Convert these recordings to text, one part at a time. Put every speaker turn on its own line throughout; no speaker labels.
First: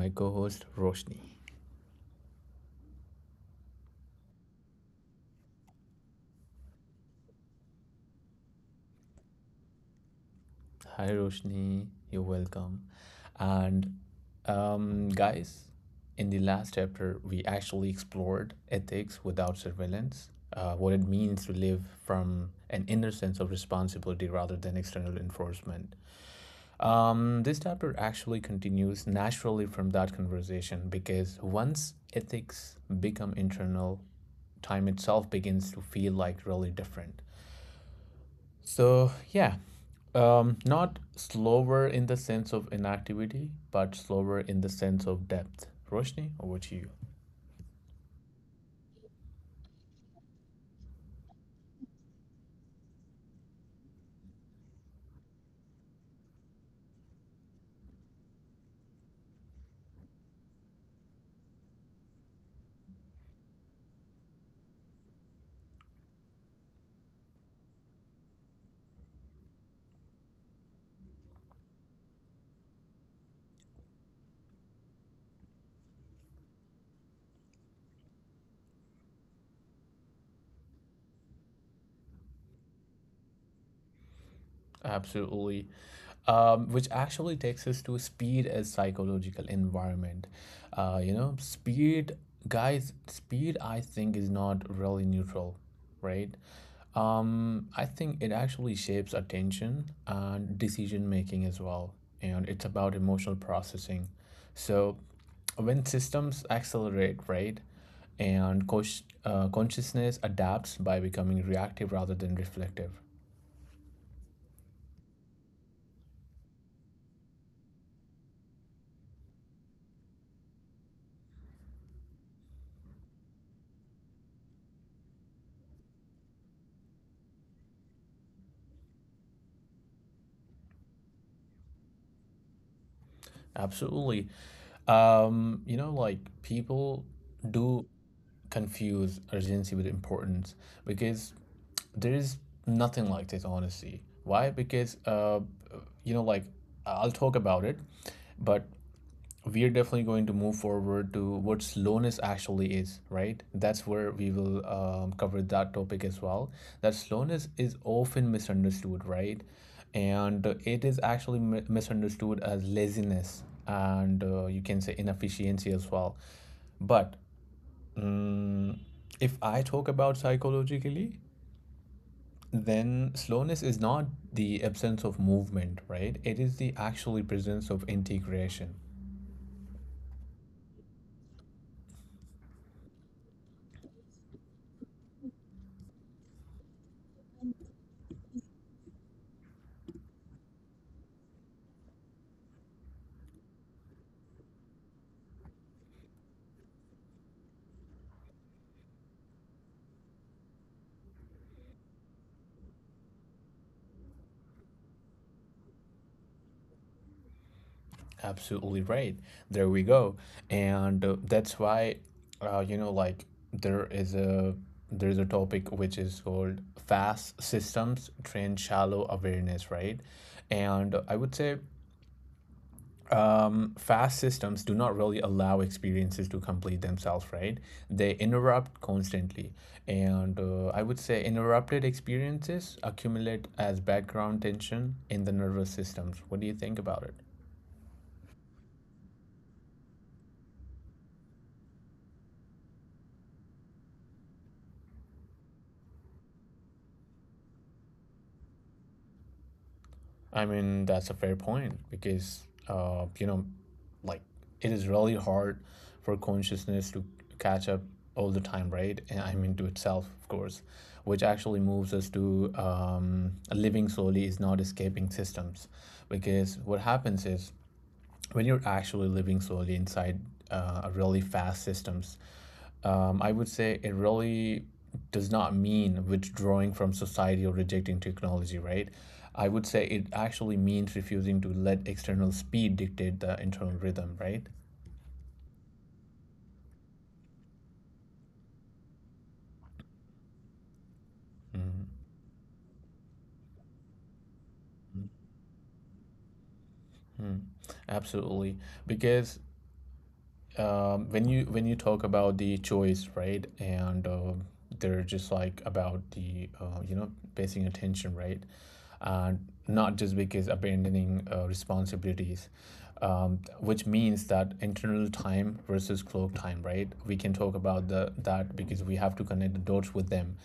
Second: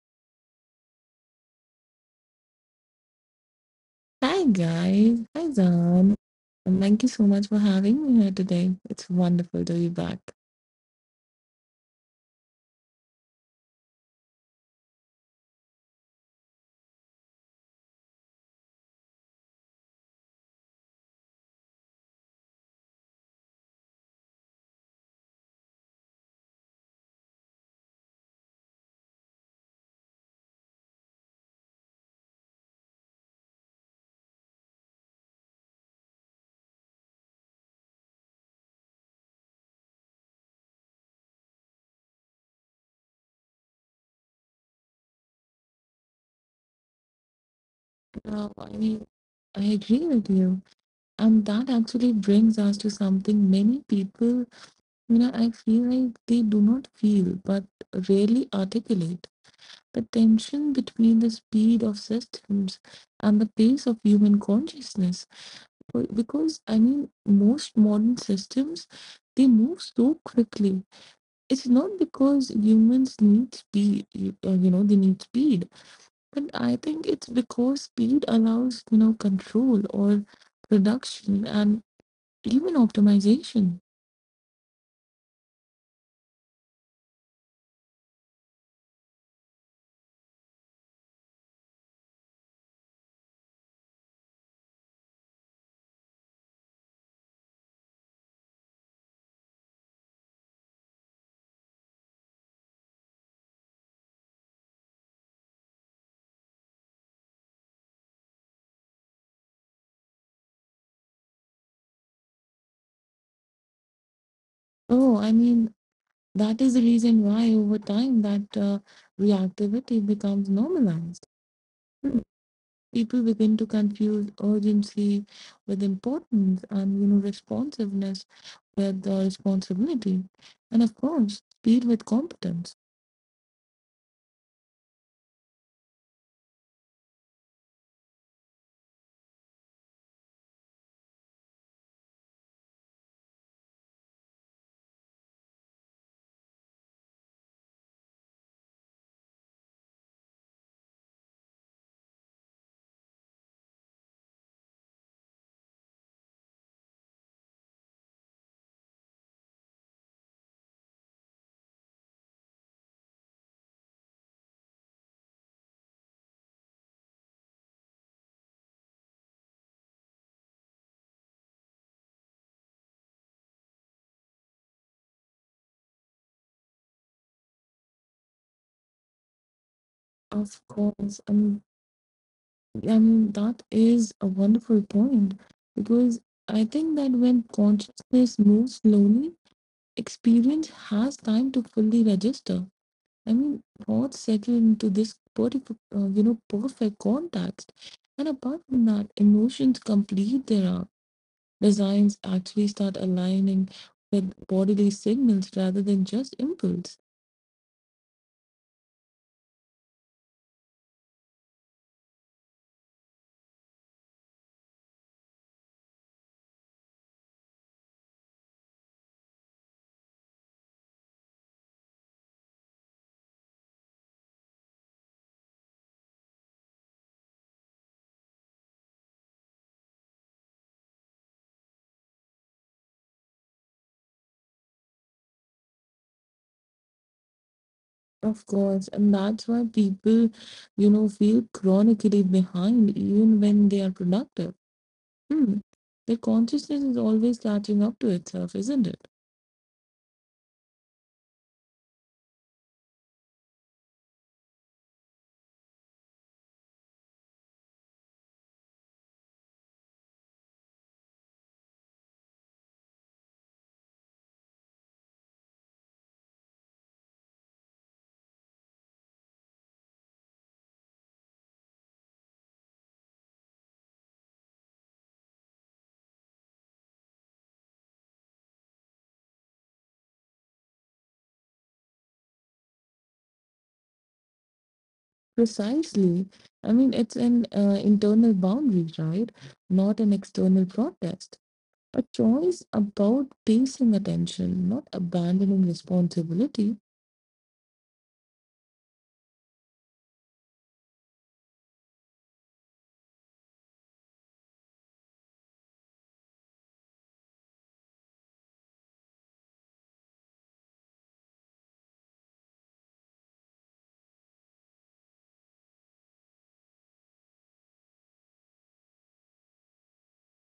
my co host Roshni.
Hi guys, hi Zan, and thank you so much for having me here today. It's wonderful to be back.
Hi, Roshni. You're welcome. And, Guys, in the last chapter, we actually explored ethics without surveillance, what it means to live from an inner sense of responsibility rather than external enforcement. This chapter actually continues naturally from that conversation because once ethics become internal, time itself begins to feel like really different. So, yeah, Not slower in the sense of inactivity, but slower in the sense of depth. Roshni, over to you.
No, I mean, I agree with you, and that actually brings us to something many people, you know, I feel like they do not feel but rarely articulate the tension between the speed of systems and the pace of human consciousness. Because I mean, most modern systems they move so quickly. It's not because humans need speed, you know they need speed, but I think it's because speed allows, you know, control or production and even optimization.
Absolutely. Which actually takes us to speed as psychological environment. You know, speed, guys, speed I think is not really neutral, right? I think it actually shapes attention and decision making as well. And it's about emotional processing. So when systems accelerate, right? And consciousness adapts by becoming reactive rather than reflective.
Oh, I mean, that is the reason why over time that reactivity becomes normalized. Hmm. People begin to confuse urgency with importance, and you know, responsiveness with responsibility, and of course speed with competence.
Absolutely. You know, like people do confuse urgency with importance because there is nothing like this, honestly. Why? Because, you know, like I'll talk about it, but we are definitely going to move forward to what slowness actually is, right? That's where we will cover that topic as well. That slowness is often misunderstood, right? And it is actually misunderstood as laziness and you can say inefficiency as well. But um, if I talk about psychologically, then slowness is not the absence of movement, right? It is the actually presence of integration.
Of course, and I mean, that is a wonderful point because I think that when consciousness moves slowly, experience has time to fully register. I mean, thoughts settle into this perfect, you know, perfect context, and apart from that, emotions complete their arc. Designs actually start aligning with bodily signals rather than just impulse.
Absolutely right. There we go. And that's why, you know, like there is a there is a topic which is called fast systems train shallow awareness, right? And I would say fast systems do not really allow experiences to complete themselves, right? They interrupt constantly. And I would say interrupted experiences accumulate as background tension in the nervous systems. What do you think about it?
Of course, and that's why people, you know, feel chronically behind even when they are productive. Hmm. The consciousness is always catching up to itself, isn't it?
That's a fair point because, like it is really hard for consciousness to catch up all the time, right? And I mean, to itself, of course, which actually moves us to living slowly is not escaping systems. Because what happens is when you're actually living slowly inside a really fast systems, I would say it really does not mean withdrawing from society or rejecting technology, right? I would say it actually means refusing to let external speed dictate the internal rhythm, right?
Precisely. I mean, it's an internal boundary, right? Not an external protest.
hmm
A choice about pacing attention, not abandoning responsibility.
Absolutely, because when you talk about the choice, right, and they're just like about the you know pacing attention, right? And not just because abandoning responsibilities, which means that internal time versus clock time, right? We can talk about the that because we have to connect the dots with them.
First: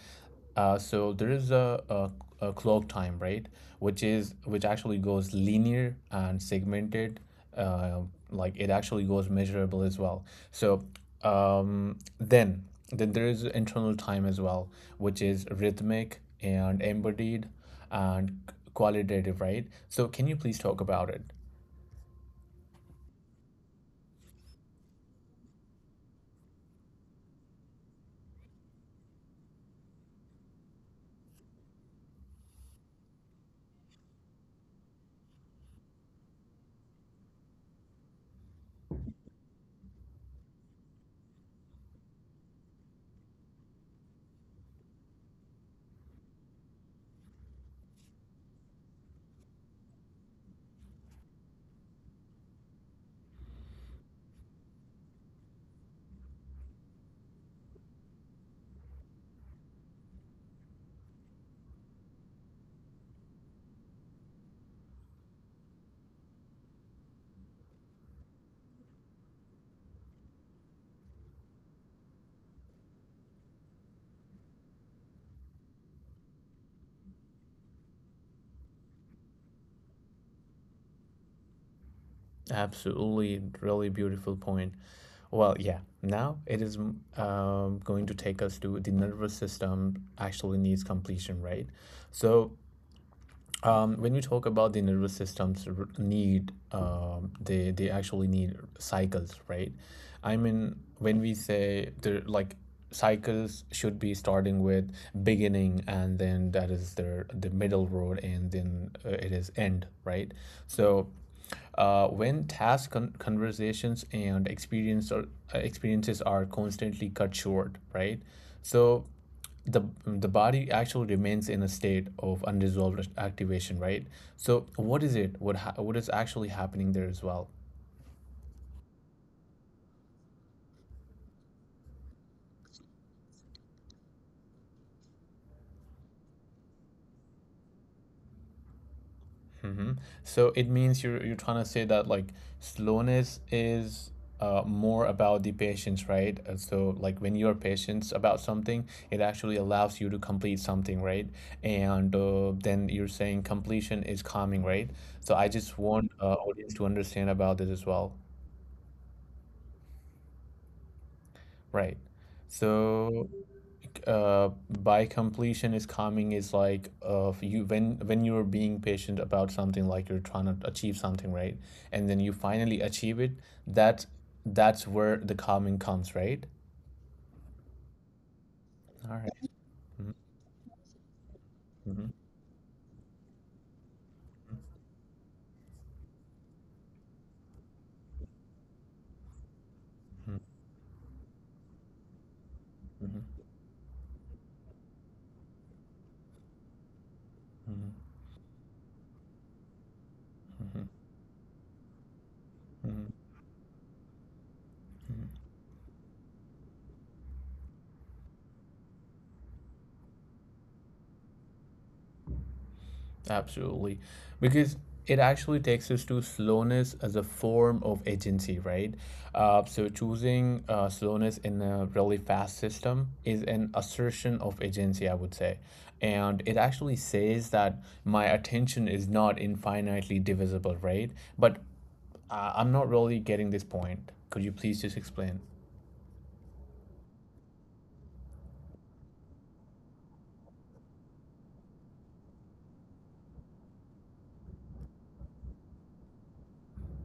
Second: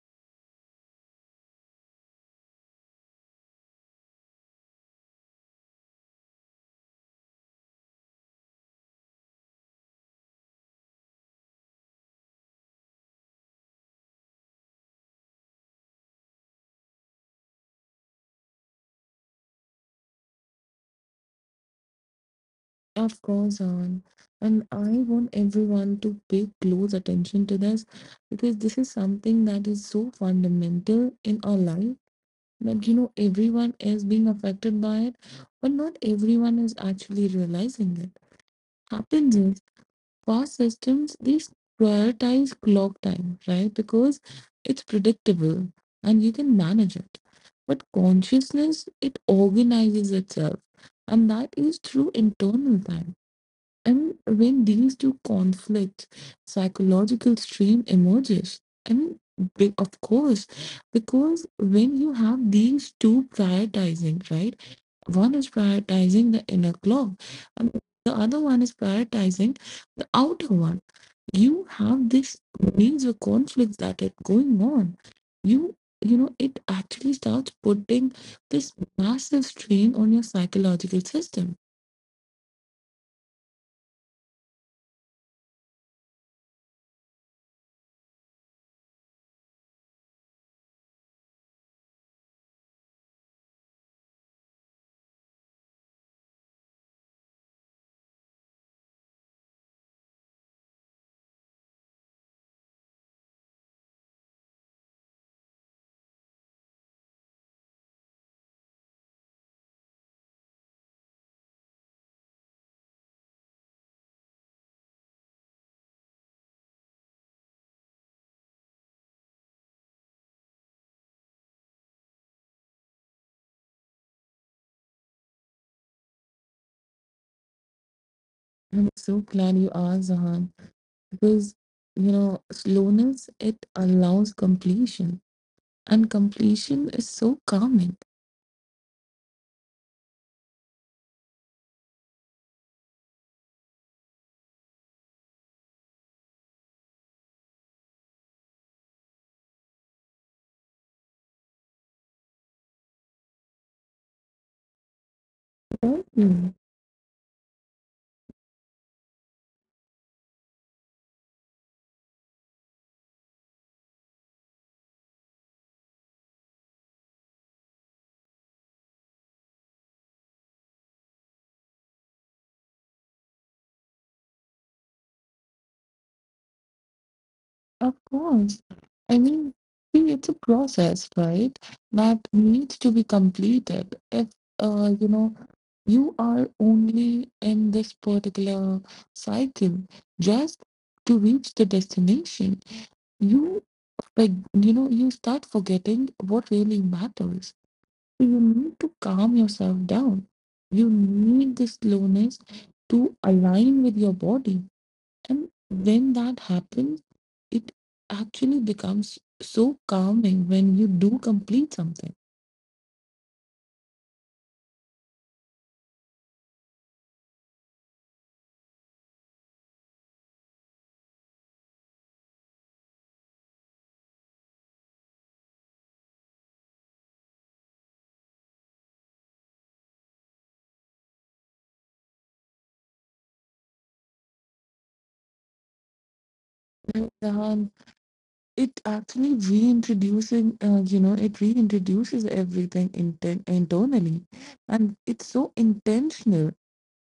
So there is a clock time, right, which actually goes linear and segmented, uh, like it actually goes measurable as well. So, um, then then there is internal time as well, which is rhythmic and embodied and qualitative, right? So, can you please talk about it?
Of course, on. And I want everyone to pay close attention to this because this is something that is so fundamental in our life that you know everyone is being affected by it but not everyone is actually realizing it happens is fast systems they prioritize clock time, right? Because it's predictable and you can manage it, but consciousness, it organizes itself, and that is through internal time. And when these two conflict, psychological strain emerges. I mean, of course, because when you have these two prioritizing, right? One is prioritizing the inner clock, and the other one is prioritizing the outer one. You have this major conflicts that are going on. You you know, it actually starts putting this massive strain on your psychological system.
Absolutely, really beautiful point. Now it is going to take us to the nervous system actually needs completion, right? So, when we talk about the nervous need, they actually need cycles, right? I mean, when we say the like cycles should be starting with beginning and then that is the middle road and then it is end, right? So, when conversations and experiences are constantly cut short, right? So the body actually remains in a state of unresolved activation, right? So what is it, what is actually happening there as well?
I'm so glad you are, Zahan. Because you know, slowness, it allows completion, and completion is so calming.
hmm so it means you're trying to say that like slowness is more about the patience, right? So like when you're patient about something, it actually allows you to complete something, right? And then you're saying completion is calming, right? So I just want
Mhm.
audience to understand about this as well, right? So, uh, by completion is coming is like you when you're being patient about something, like you're trying to achieve something, right? And then you finally achieve it. That, that's where the calming comes, right?
Of course, I
All right.
mean, see,
Mm-hmm.
it's a process, right?
Mm-hmm.
That needs to be completed. If you know, you are only in this particular cycle just to reach the destination,
Mm-hmm. Mm-hmm.
you like you know you start forgetting what really matters.
Mm-hmm.
You need to calm yourself down.
Mm-hmm.
You need the slowness
Mm-hmm.
to align with your body. And when that happens, it actually becomes so calming when you do complete something.
Absolutely. Because it actually takes us to slowness as a form of agency, right? So choosing slowness in a really fast system is an assertion of agency, I would say. And it actually says that my attention is not infinitely divisible, right? But I'm not really getting this point. Could you please just explain?
And, it actually reintroducing, you know, it reintroduces everything internally. And it's so intentional.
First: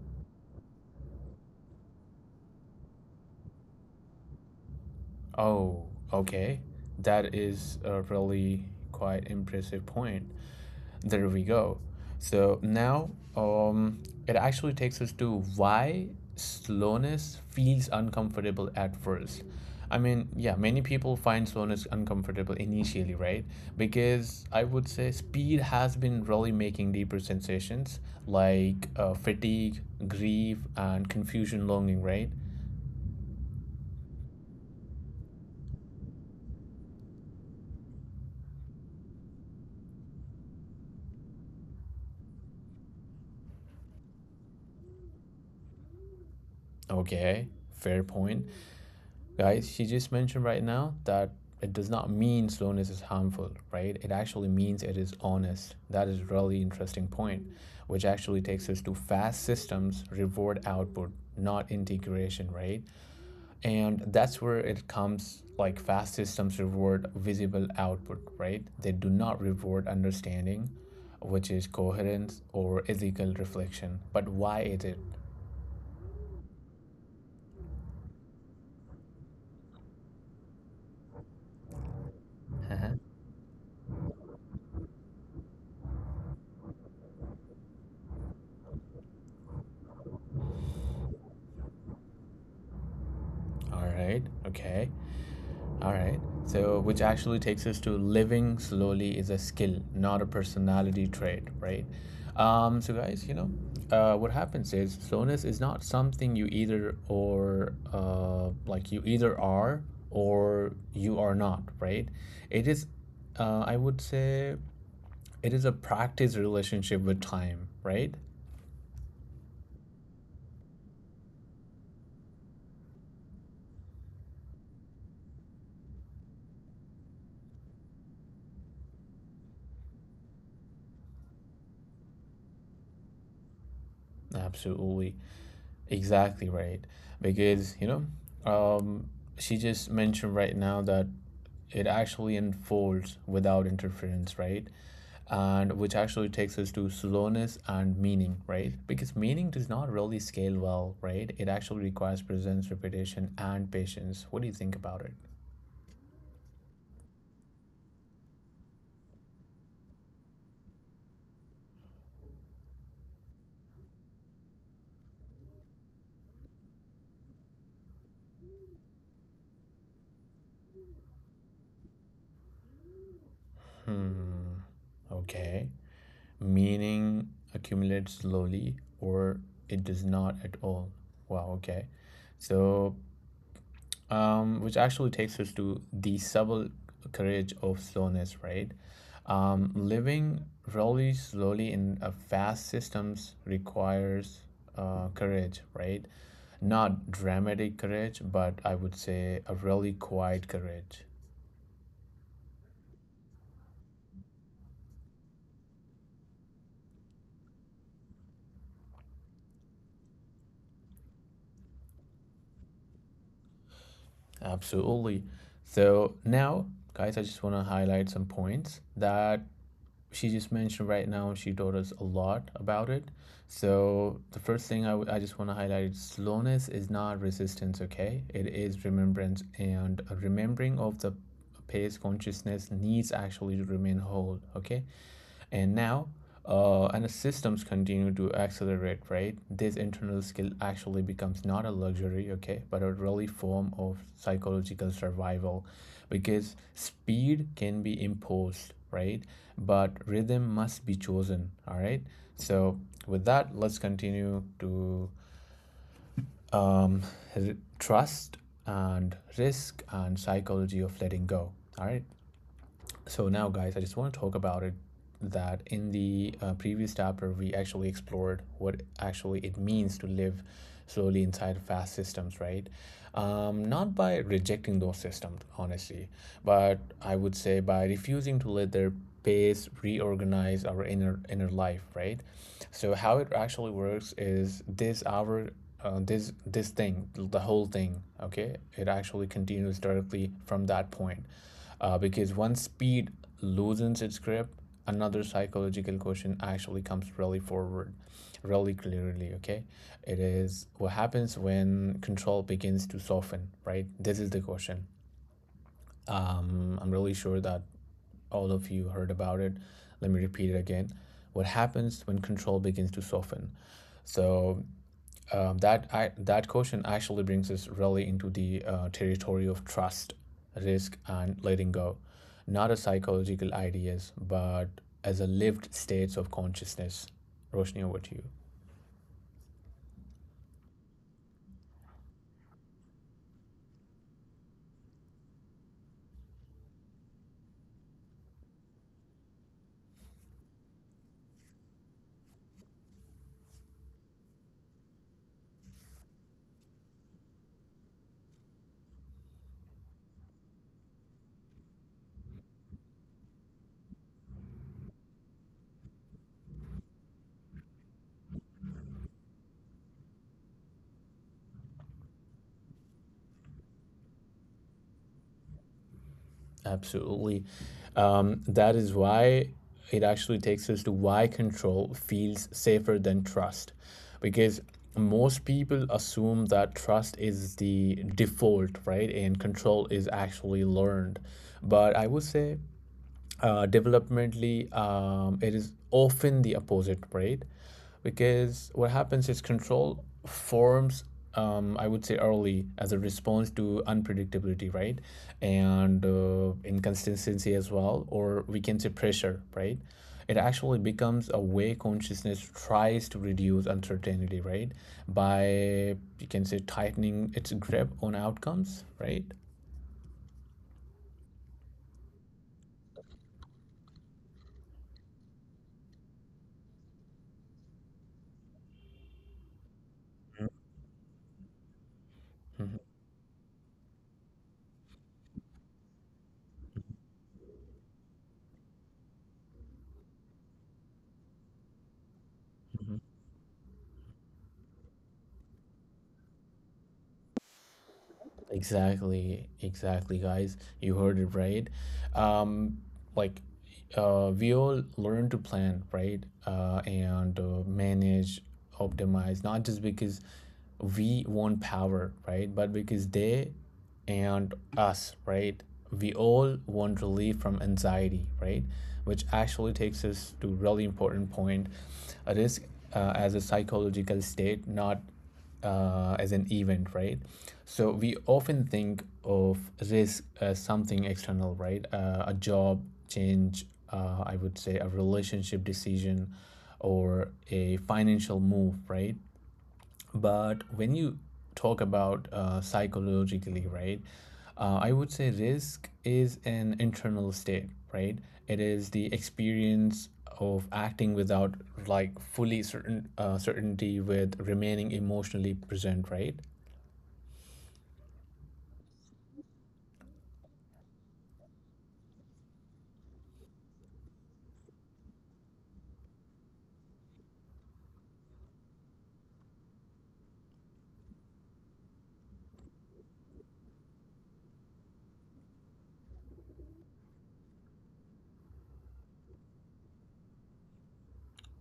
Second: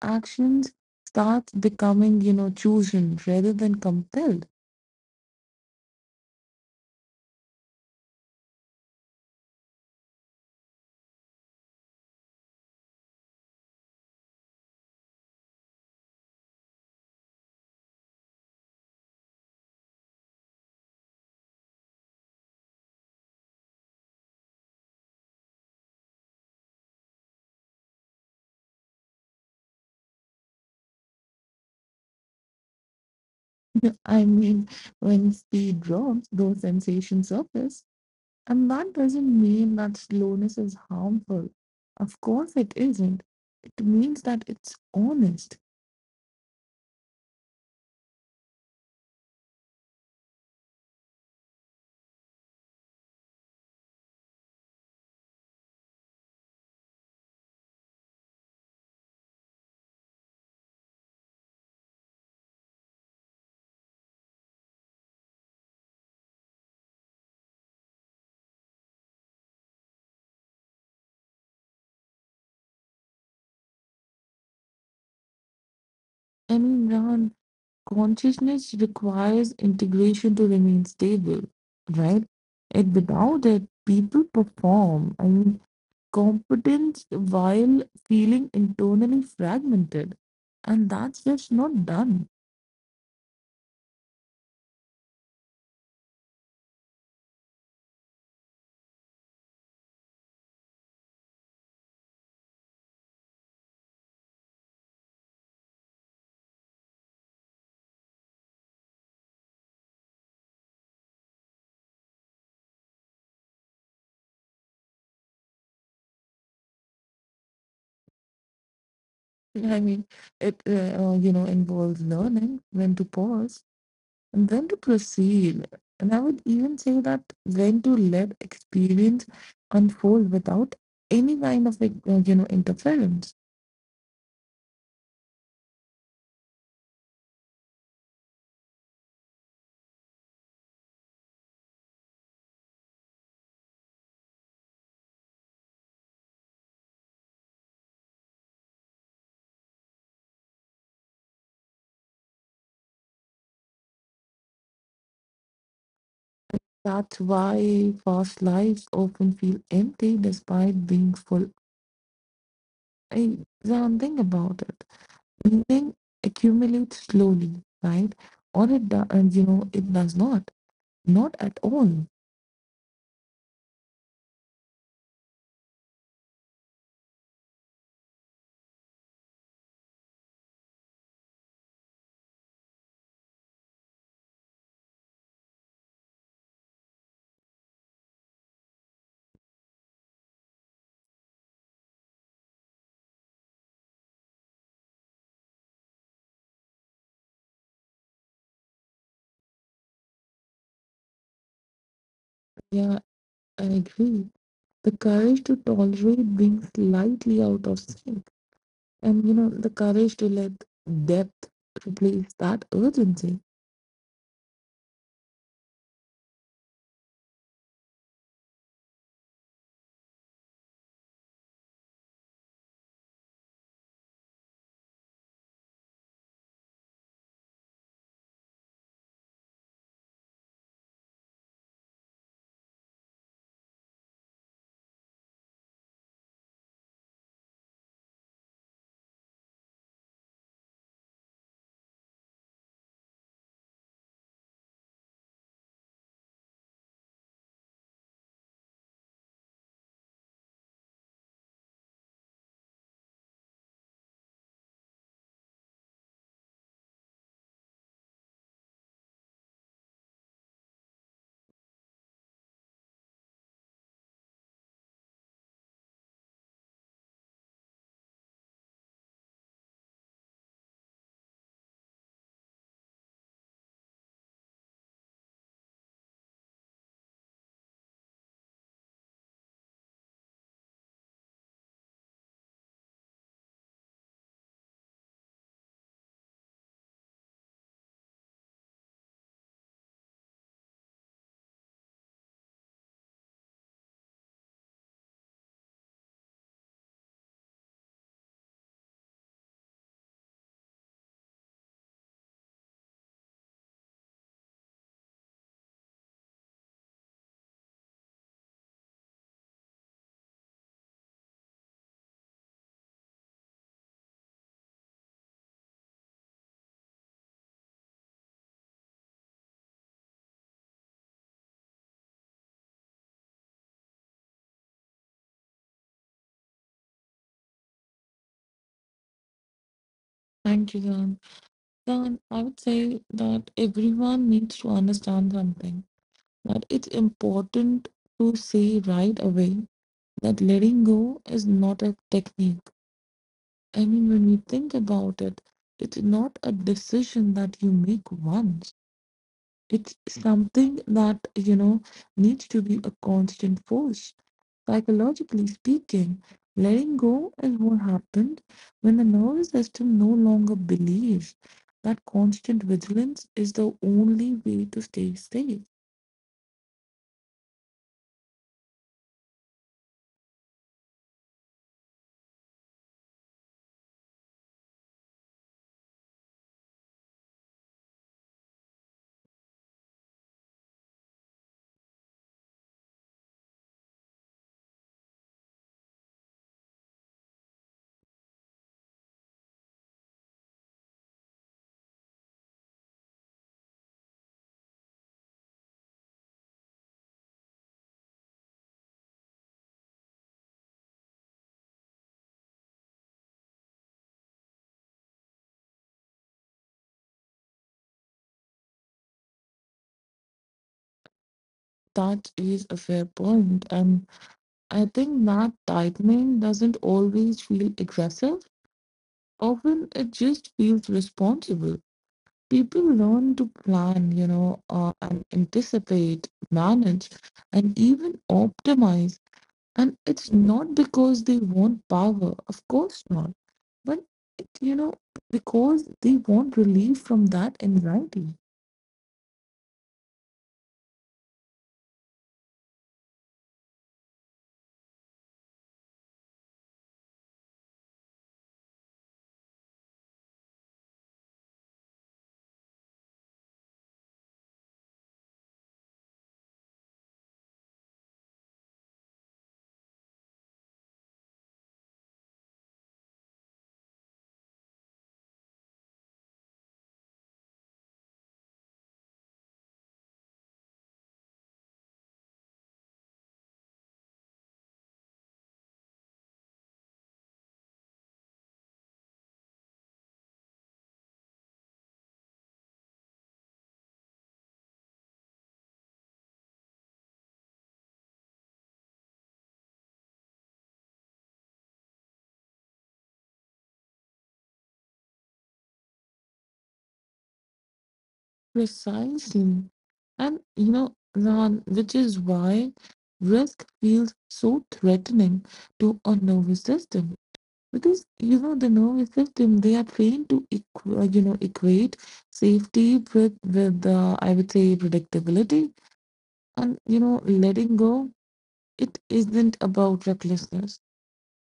Actions start becoming, you know, chosen rather than compelled.
Oh, okay. That is a really quite impressive point. There we go. So now it actually takes us to why slowness feels uncomfortable at first. I mean, yeah, many people find slowness uncomfortable initially, right? Because I would say speed has been really making deeper sensations like fatigue, grief, and confusion longing, right?
I mean, when speed drops, those sensations surface, and that doesn't mean that slowness is harmful. Of course, it isn't. It means that it's honest.
Okay, fair point. Guys, she just mentioned right now that it does not mean slowness is harmful, right? It actually means it is honest. That is really interesting point, which actually takes us to fast systems reward output, not integration, right? And that's where it comes like fast systems reward visible output, right? They do not reward understanding, which is coherence or ethical reflection. But why is it?
I mean, Ron, consciousness requires integration to remain stable, right? And without it, people perform. I mean, competence while feeling internally fragmented, and that's just not done.
All right. Okay. All right. So, which actually takes us to living slowly is a skill, not a personality trait, right? So, guys, you know, what happens is slowness is not something you either are or you are not, right? It is, I would say, it is a practice relationship with time, right?
I mean, it you know, involves learning when to pause and when to proceed. And I would even say that when to let experience unfold without any kind of like, you know, interference.
Absolutely. Exactly right. Because, um, she just mentioned right now that it actually unfolds without interference, right? And which actually takes us to slowness and meaning, right? Because meaning does not really scale well, right? It actually requires presence, repetition, and patience. What do you think about it?
That's why fast lives often feel empty despite being full. I don't think about it. Meaning accumulates slowly, right? Or it do, and you know it does not, not at all.
Hmm. Okay. Meaning accumulates slowly or it does not at all. Wow. Okay. So which actually takes us to the subtle courage of slowness, right? Living really slowly in a fast systems requires courage, right? Not dramatic courage, but I would say a really quiet courage.
Yeah, I agree. The courage to tolerate being slightly out of sync, and you know, the courage to let depth replace that urgency.
Absolutely. So now, guys, I just want to highlight some points that she just mentioned right now. She taught us a lot about it. So the first thing I just want to highlight is slowness is not resistance, okay? It is remembrance and a remembering of the pace consciousness needs actually to remain whole, okay? And now, and as systems continue to accelerate, right? This internal skill actually becomes not a luxury, okay, but a really form of psychological survival because speed can be imposed, right? But rhythm must be chosen, all right? So, with that, let's continue to um, trust and risk and psychology of letting go, all right? So now, guys, I just want to talk about it that in the previous chapter we actually explored what actually it means to live slowly inside fast systems, right? Not by rejecting those systems, honestly, but I would say by refusing to let their pace reorganize our inner life, right? So how it actually works is this our , this thing, the whole thing, okay? It actually continues directly from that point because once speed loosens its grip, another psychological question actually comes really forward, really clearly, okay? It is what happens when control begins to soften, right? This is the question. I'm really sure that all of you heard about it. Let me repeat it again. What happens when control begins to soften? So that question actually brings us really into the territory of trust, risk, and letting go, not as psychological ideas, but as a lived states of consciousness. Roshni, over to you.
Thank you, Jan. Jan, I would say that everyone needs to understand something, that it's important to say right away, that letting go is not a technique. I mean, when we think about it, it's not a decision that you make once. It's something that, you know, needs to be a constant force. Psychologically speaking, letting go is what happens when the nervous system no longer believes that constant vigilance is the only way to stay safe.
Absolutely, that is why it actually takes us to why control feels safer than trust, because most people assume that trust is the default, right, and control is actually learned. But I would say developmentally, it is often the opposite, right? Because what happens is control forms, I would say, early as a response to unpredictability, right? And inconsistency as well, or we can say pressure, right? It actually becomes a way consciousness tries to reduce uncertainty, right? By, you can say, tightening its grip on outcomes, right?
That is a fair point, and I think that tightening doesn't always feel aggressive. Often it just feels responsible.
Mhm.
People learn to plan, you know, and anticipate, manage, and even optimize. And it's not because they want power, of course not. But, it, you know, because they want relief from that anxiety.
Exactly, exactly, guys. You heard it right. Um, like, we all learn to plan, right? And Manage, optimize, not just because we want power, right? But because they and us, right? We all want relief from anxiety, right? Which actually takes us to really important point. A risk as a psychological state, not as an event, right? So we often think of risk as something external, right? A job change, I would say a relationship decision, or a financial move, right? But when you talk about psychologically, right, I would say risk is an internal state, right? It is the experience of acting without fully certain certainty with remaining emotionally present, right?
Precisely. And, you know, Rahan, which is why risk feels so threatening to a nervous system. Because, you know, the nervous system, they are trained to, you know, equate safety with I would say, predictability. And, you know, letting go, it isn't about recklessness.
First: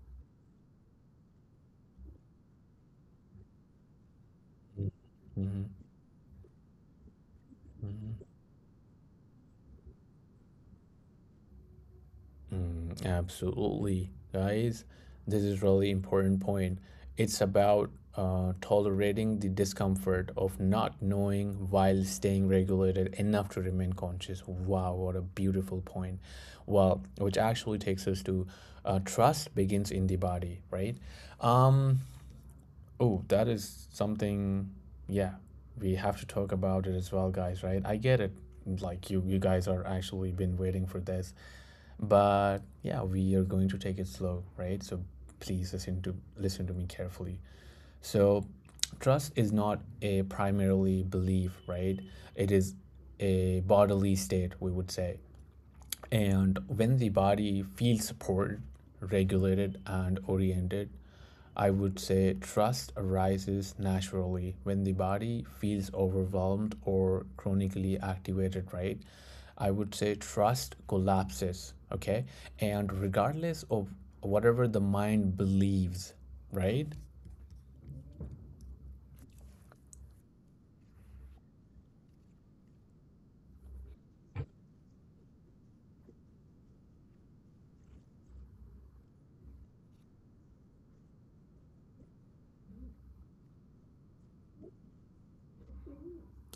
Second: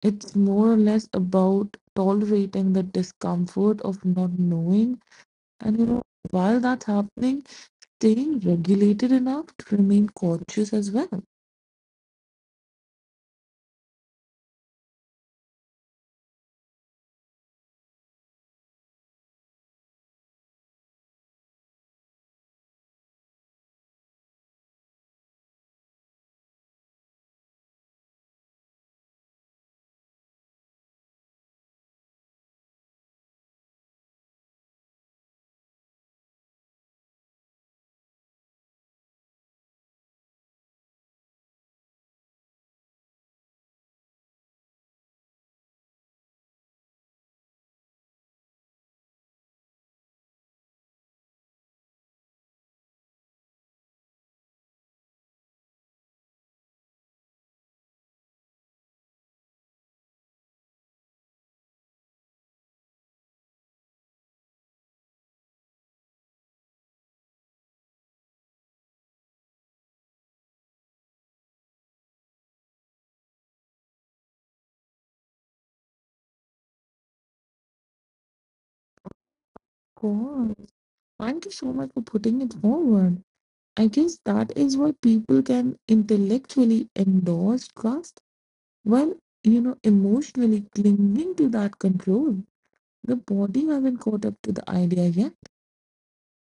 It's more or less about tolerating the discomfort of not knowing.
Hmm.
And you know, while that's happening, staying regulated enough to remain cautious as well. Of
Mm, absolutely, guys. This is really important point. It's about tolerating the discomfort of not knowing while staying regulated enough to remain conscious. Wow, what a beautiful point. Well, which actually takes us to trust begins in the body, right? Um, oh, that is something. Yeah, we have to talk about it as well, guys. Right? I get it. Like you guys are actually been waiting for this, but yeah, we are going to take it slow, right? So please listen to me carefully. So trust is not a primarily belief, right? It is a bodily state, we would say. And when the body feels supported, regulated, and oriented, I would say trust arises naturally. When the body feels overwhelmed or chronically activated, right? I would say trust collapses, okay? And regardless of whatever the mind believes, right?
course. Thank you so much for putting it forward. I guess that is why people can intellectually endorse trust while, you know, emotionally clinging to that control. The body hasn't caught up to the idea yet.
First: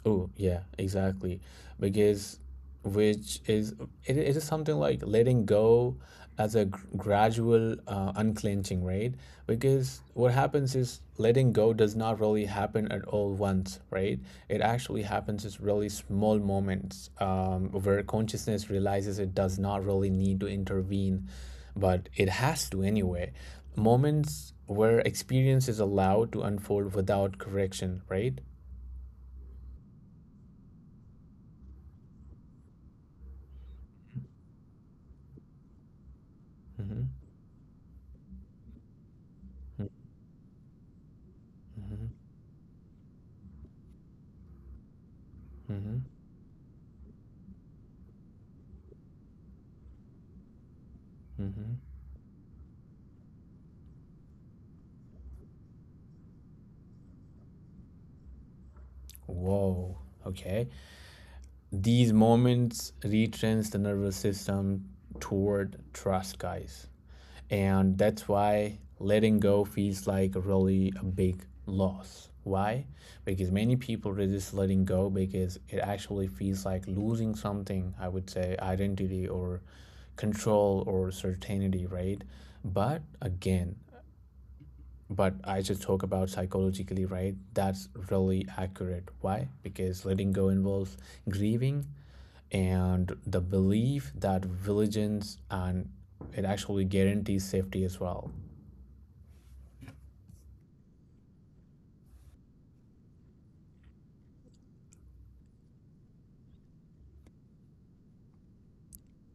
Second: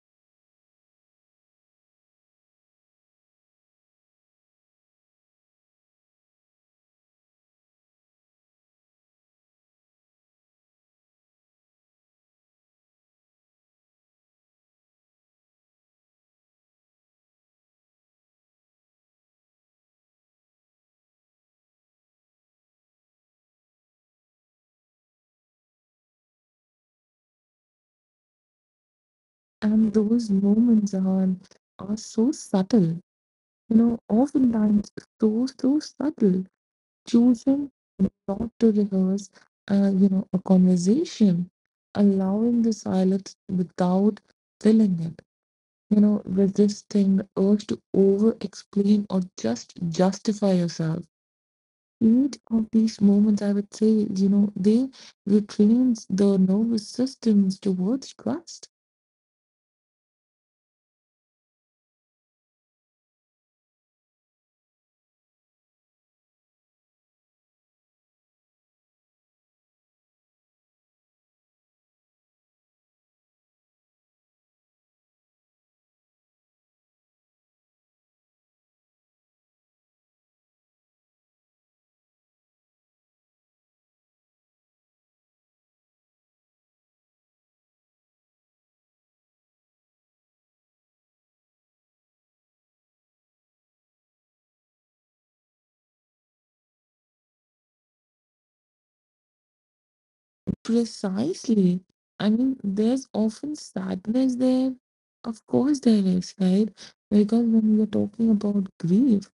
Oh, yeah, exactly. Because which is it is something like letting go as a gradual unclenching, right? Because what happens is letting go does not really happen at all once, right? It actually happens in really small moments where consciousness realizes it does not really need to intervene, but it has to anyway. Moments where experience is allowed to unfold without correction, right?
And those moments are so subtle, you know, oftentimes so, so subtle,
Mm-hmm.
choosing not to rehearse, you know, a conversation,
Mm-hmm.
allowing the silence without filling it,
Mm-hmm.
you know, resisting the urge to over explain or just justify yourself.
Mm-hmm.
Each of these moments, I would say, you know, they retrains the nervous systems towards trust.
Whoa. Okay. These moments retrains the nervous system toward trust, guys. And that's why letting go feels like really a big loss. Why? Because many people resist letting go because it actually feels like losing something, I would say, identity or control or certainty, right? But again, but I just talk about psychologically, right? That's really accurate. Why? Because letting go involves grieving and the belief that vigilance and it actually guarantees safety as well.
Precisely. I mean, there's often sadness there. Of course, there is, right? Because when we're talking about grief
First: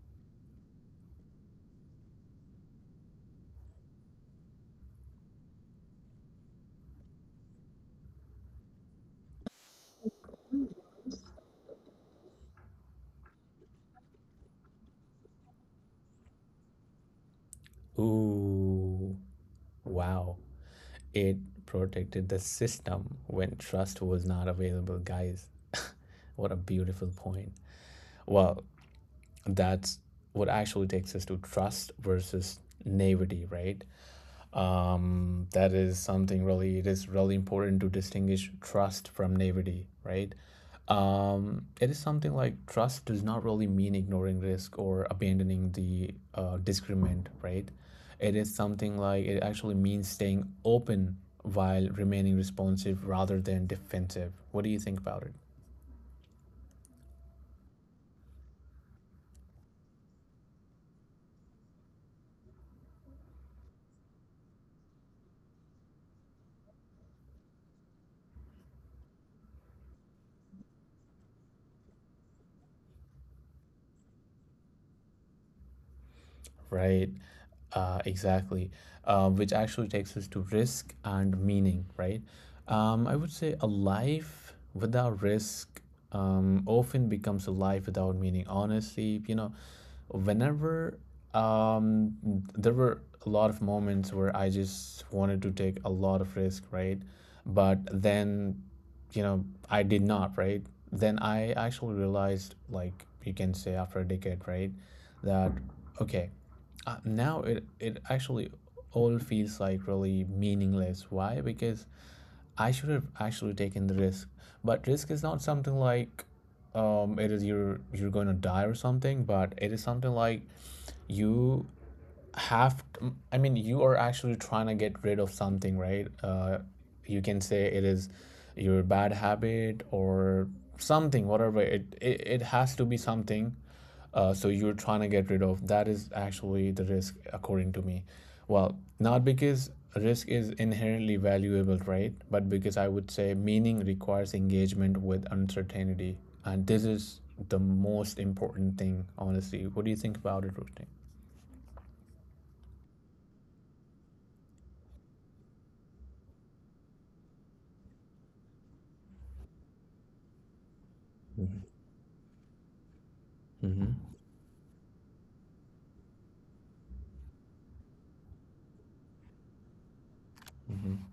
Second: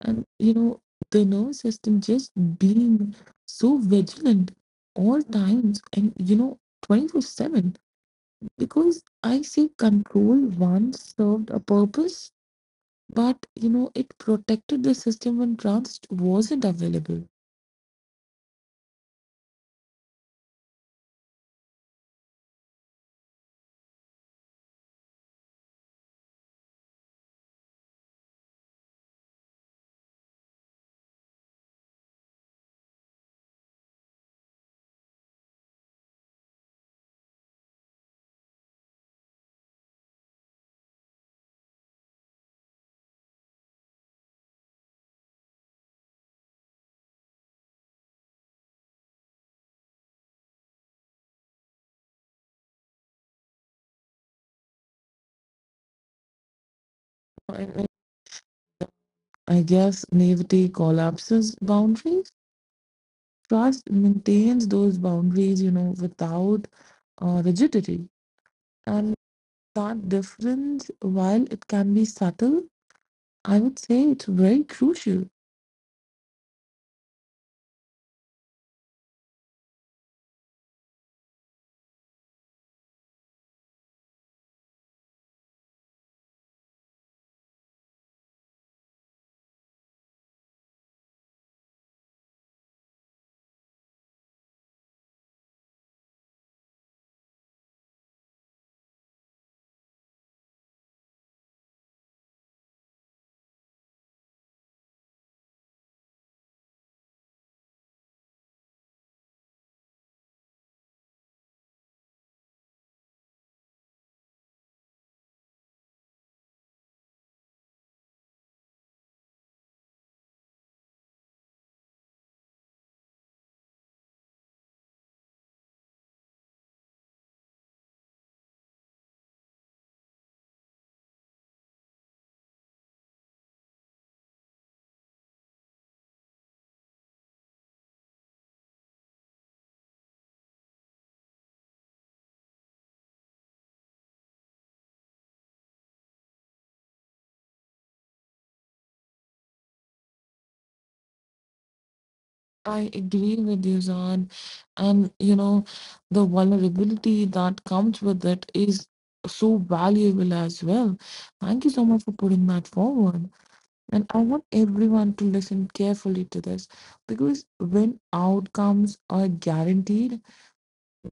and, you know, the nervous system just being so vigilant all times and, you know, 24/7, because I say control once served a purpose, but, you know, it protected the system when trust wasn't available.
Ooh, wow. It protected the system when trust was not available, guys. What a beautiful point. Well, that's what actually takes us to trust versus naivety, right? That is something really, it is really important to distinguish trust from naivety, right? It is something like trust does not really mean ignoring risk or abandoning the discernment, right? It is something like it actually means staying open while remaining responsive rather than defensive. What do you think about it?
I I guess naivety collapses boundaries. Trust maintains those boundaries, you know, without rigidity. And that difference, while it can be subtle, I would say it's very crucial.
Right. Exactly. Which actually takes us to risk and meaning, right? I would say a life without risk often becomes a life without meaning. Honestly, you know, whenever um, there were a lot of moments where I just wanted to take a lot of risk, right? But then, you know, I did not, right? Then I actually realized, like you can say after a decade, right, that okay, now it actually all feels like really meaningless. Why? Because I should have actually taken the risk. But risk is not something like, it is you're going to die or something, but it is something like you have to, I mean, you are actually trying to get rid of something, right? You can say it is your bad habit or something, whatever. It has to be something. So you're trying to get rid of that is actually the risk, according to me. Well, not because risk is inherently valuable, right? But because I would say meaning requires engagement with uncertainty, and this is the most important thing, honestly. What do you think about it, Rushdie?
I agree with you, Zan. And, you know, the vulnerability that comes with it is so valuable as well. Thank you so much for putting that forward. And I want everyone to listen carefully to this, because when outcomes are guaranteed,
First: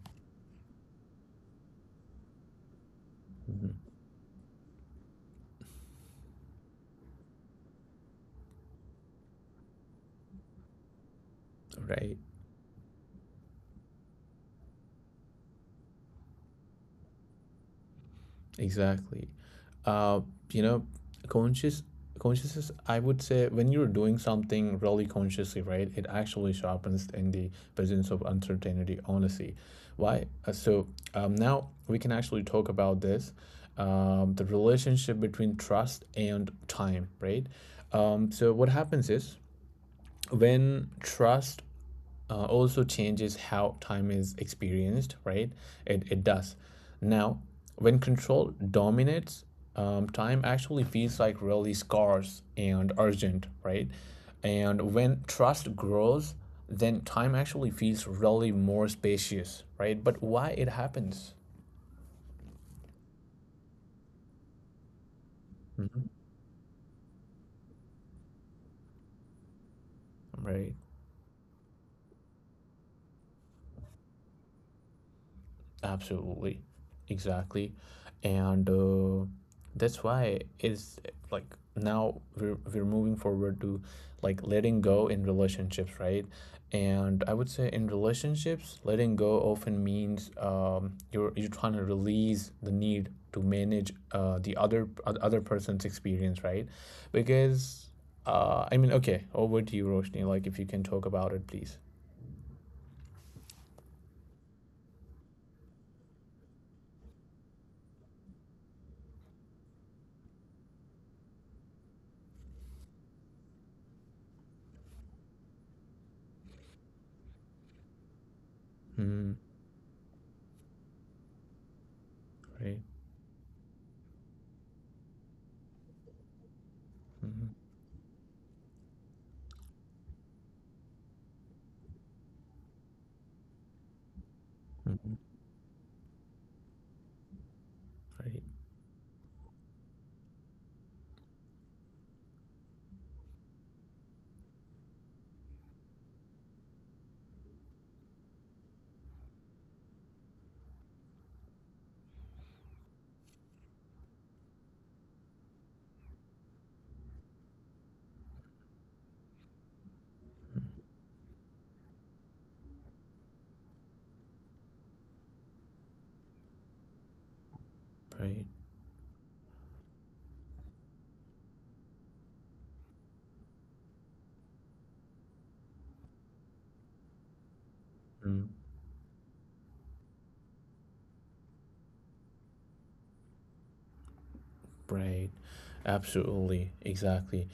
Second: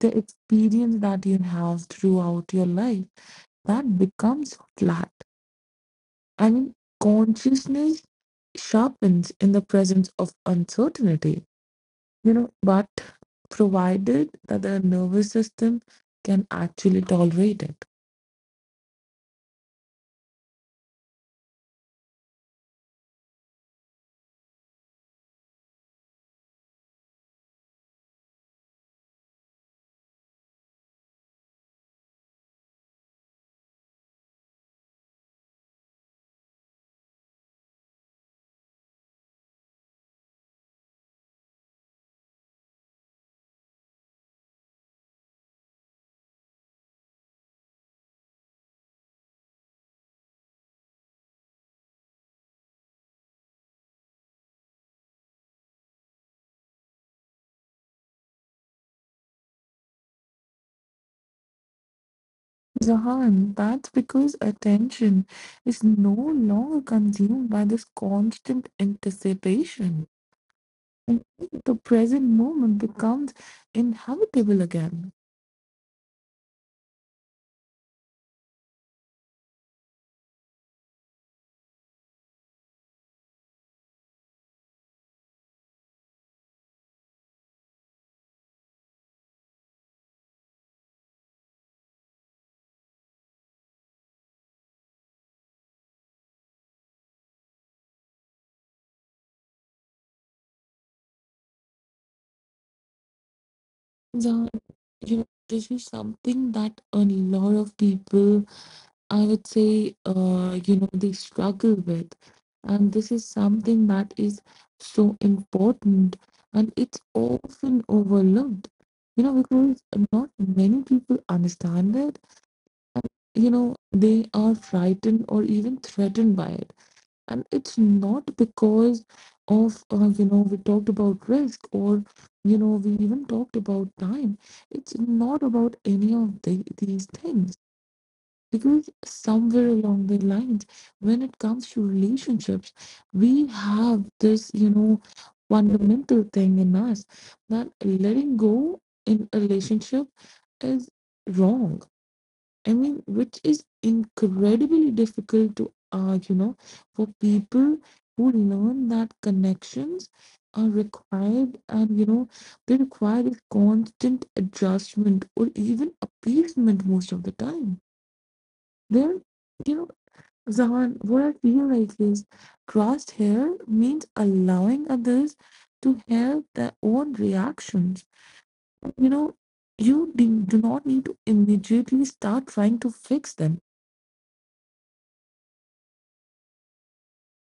the experience that you have throughout your life,
Mhm.
that becomes flat. I mean, consciousness sharpens in the presence of uncertainty,
Right,
you know, but provided that the nervous system can actually tolerate it.
exactly. Uh, you know, conscious consciousness, I would say when you're doing something really consciously, right, it actually sharpens in the presence of uncertainty, honestly. Why? So now we can actually talk about this, the relationship between trust and time, right? So what happens is when trust also changes how time is experienced, right? It does. Now, when control dominates, time actually feels like really scarce and urgent, right? And when trust grows, then time actually feels really more spacious, right? But why it happens,
Zahan, that's because attention is
mhm,
no longer consumed by this constant anticipation.
right?
And the present moment becomes inhabitable again.
Absolutely, exactly, and that's why it's like now we're moving forward to like letting go in relationships, right? And I would say in relationships, letting go often means you're trying to release the need to manage the other person's experience, right? Because I mean, okay, over to you, Roshni. Like, if you can talk about it, please.
Zan, you know, this is something that a lot of people, I would say, you know, they struggle with. And this is something that is so important, and it's often overlooked, you
Mm-hmm.
know, because not many people understand it.
Right.
You know, they are frightened or even threatened by it,
Mm-hmm.
and it's not because of you know, we talked about risk, or you know, we even talked about time. It's
Mm-hmm.
not about any of the, these things,
Right.
because somewhere along the lines, when it comes to relationships, we have this, you know, fundamental thing in us that letting go in a relationship is wrong. I mean, which is incredibly difficult to, you know, for people who learn that connections are required and, you know, they require this constant adjustment or even appeasement most of the time.
Right.
There, you know, Zahan, what I feel like is trust here means allowing others to have their own reactions.
Mm,
You know, you do not need to immediately start trying to fix them.
right. Absolutely. Exactly.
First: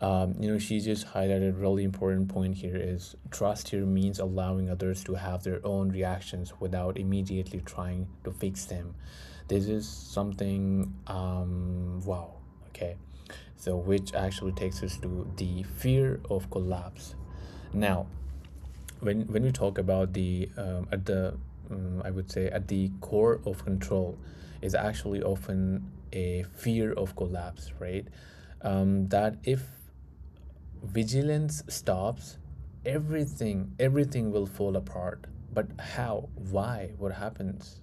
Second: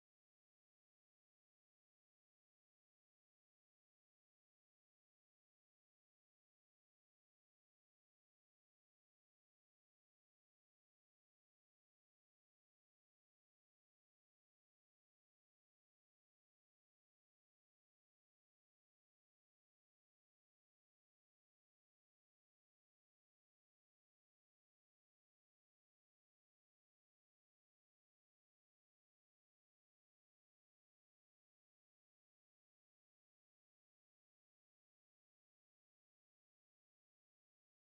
You know, she just highlighted a really important point here is trust here means allowing others to have their own reactions without immediately trying to fix them. This is something, wow. Okay. So, which actually takes us to the fear of collapse. Now, when we talk about the at the I would say at the core of control is actually often a fear of collapse, right? That if vigilance stops, everything will fall apart. But how? Why? What happens?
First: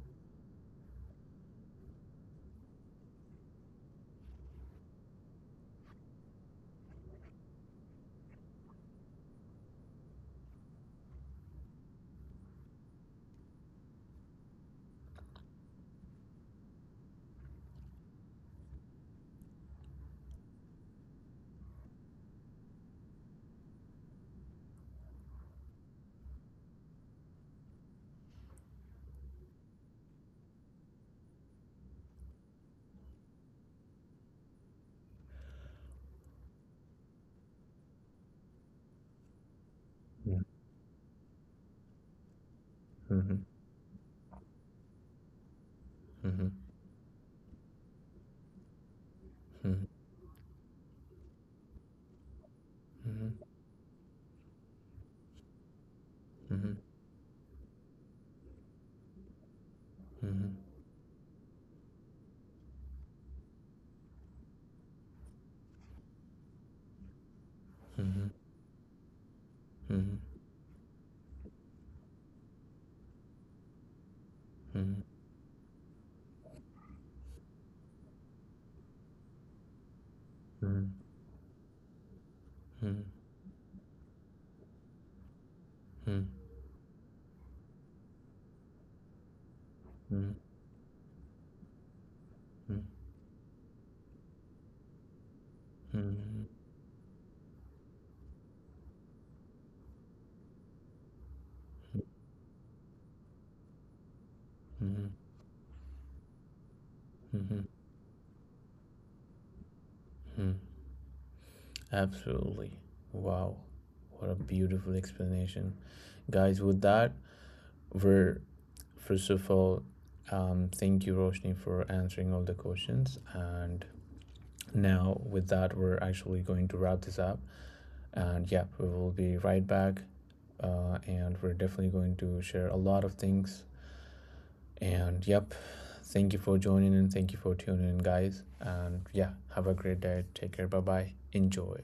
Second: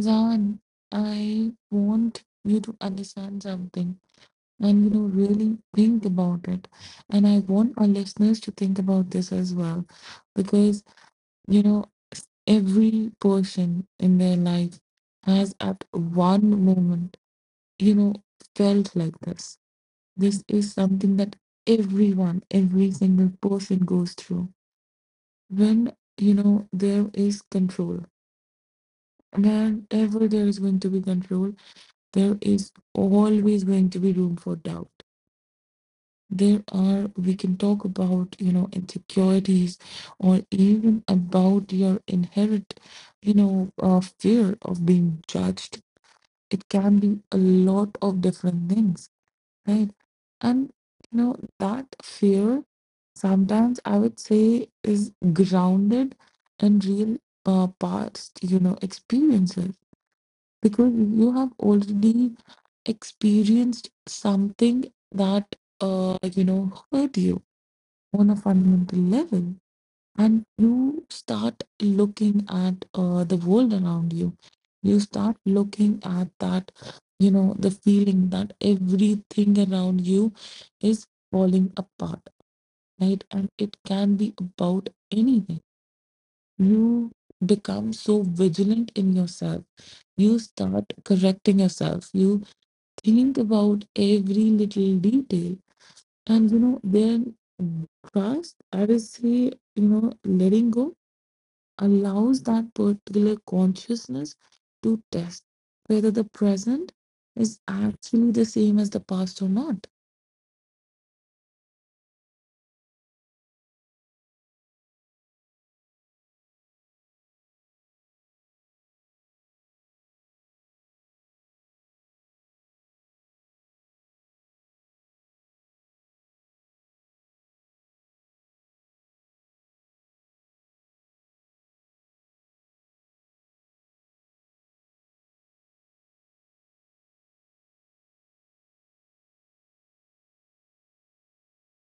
Zan, I want you to understand something, and you know, really think about it. And I want our listeners to think about this as well, because you know, every person in their life has at one moment, you know, felt like this. This is something that everyone, every single person goes through when you know there is control. Whenever there is going to be control, there is always going to be room for doubt. There are, we can talk about, you know, insecurities,
Yeah.
or even about your inherent, you
Mm-hmm.
know, fear of being judged.
Mm-hmm.
It can be a lot of different things,
Mm-hmm.
right? And you know, that fear sometimes, I would say, is grounded
Mm-hmm.
in real, past, you know, experiences,
Mm-hmm.
because you have already experienced something that you know, hurt you
Mm-hmm. Mm-hmm.
on a fundamental level.
Mm-hmm. Mm-hmm.
And you start looking at the world around you, you start looking at that, you know, the feeling that everything around you is falling apart, right? And it can be about anything. You become so vigilant in yourself, you start correcting yourself, you
Mm-hmm.
think about every little detail,
Mm-hmm. Mm-hmm.
and you know, then trust, I will say, you know, letting go allows that particular consciousness to
Mm-hmm.
test whether the present is
Mm-hmm.
actually the same as the past or not.
Hmm, absolutely. Wow. What a beautiful explanation. Guys, with that, we're first of all, thank you, Roshni, for answering all the questions. And now, with that, we're actually going to wrap this up. And yeah, we will be right back. And we're definitely going to share a lot of things. And yep, thank you for joining and thank you for tuning in, guys. And yeah, have a great day. Take care. Bye bye. Enjoy.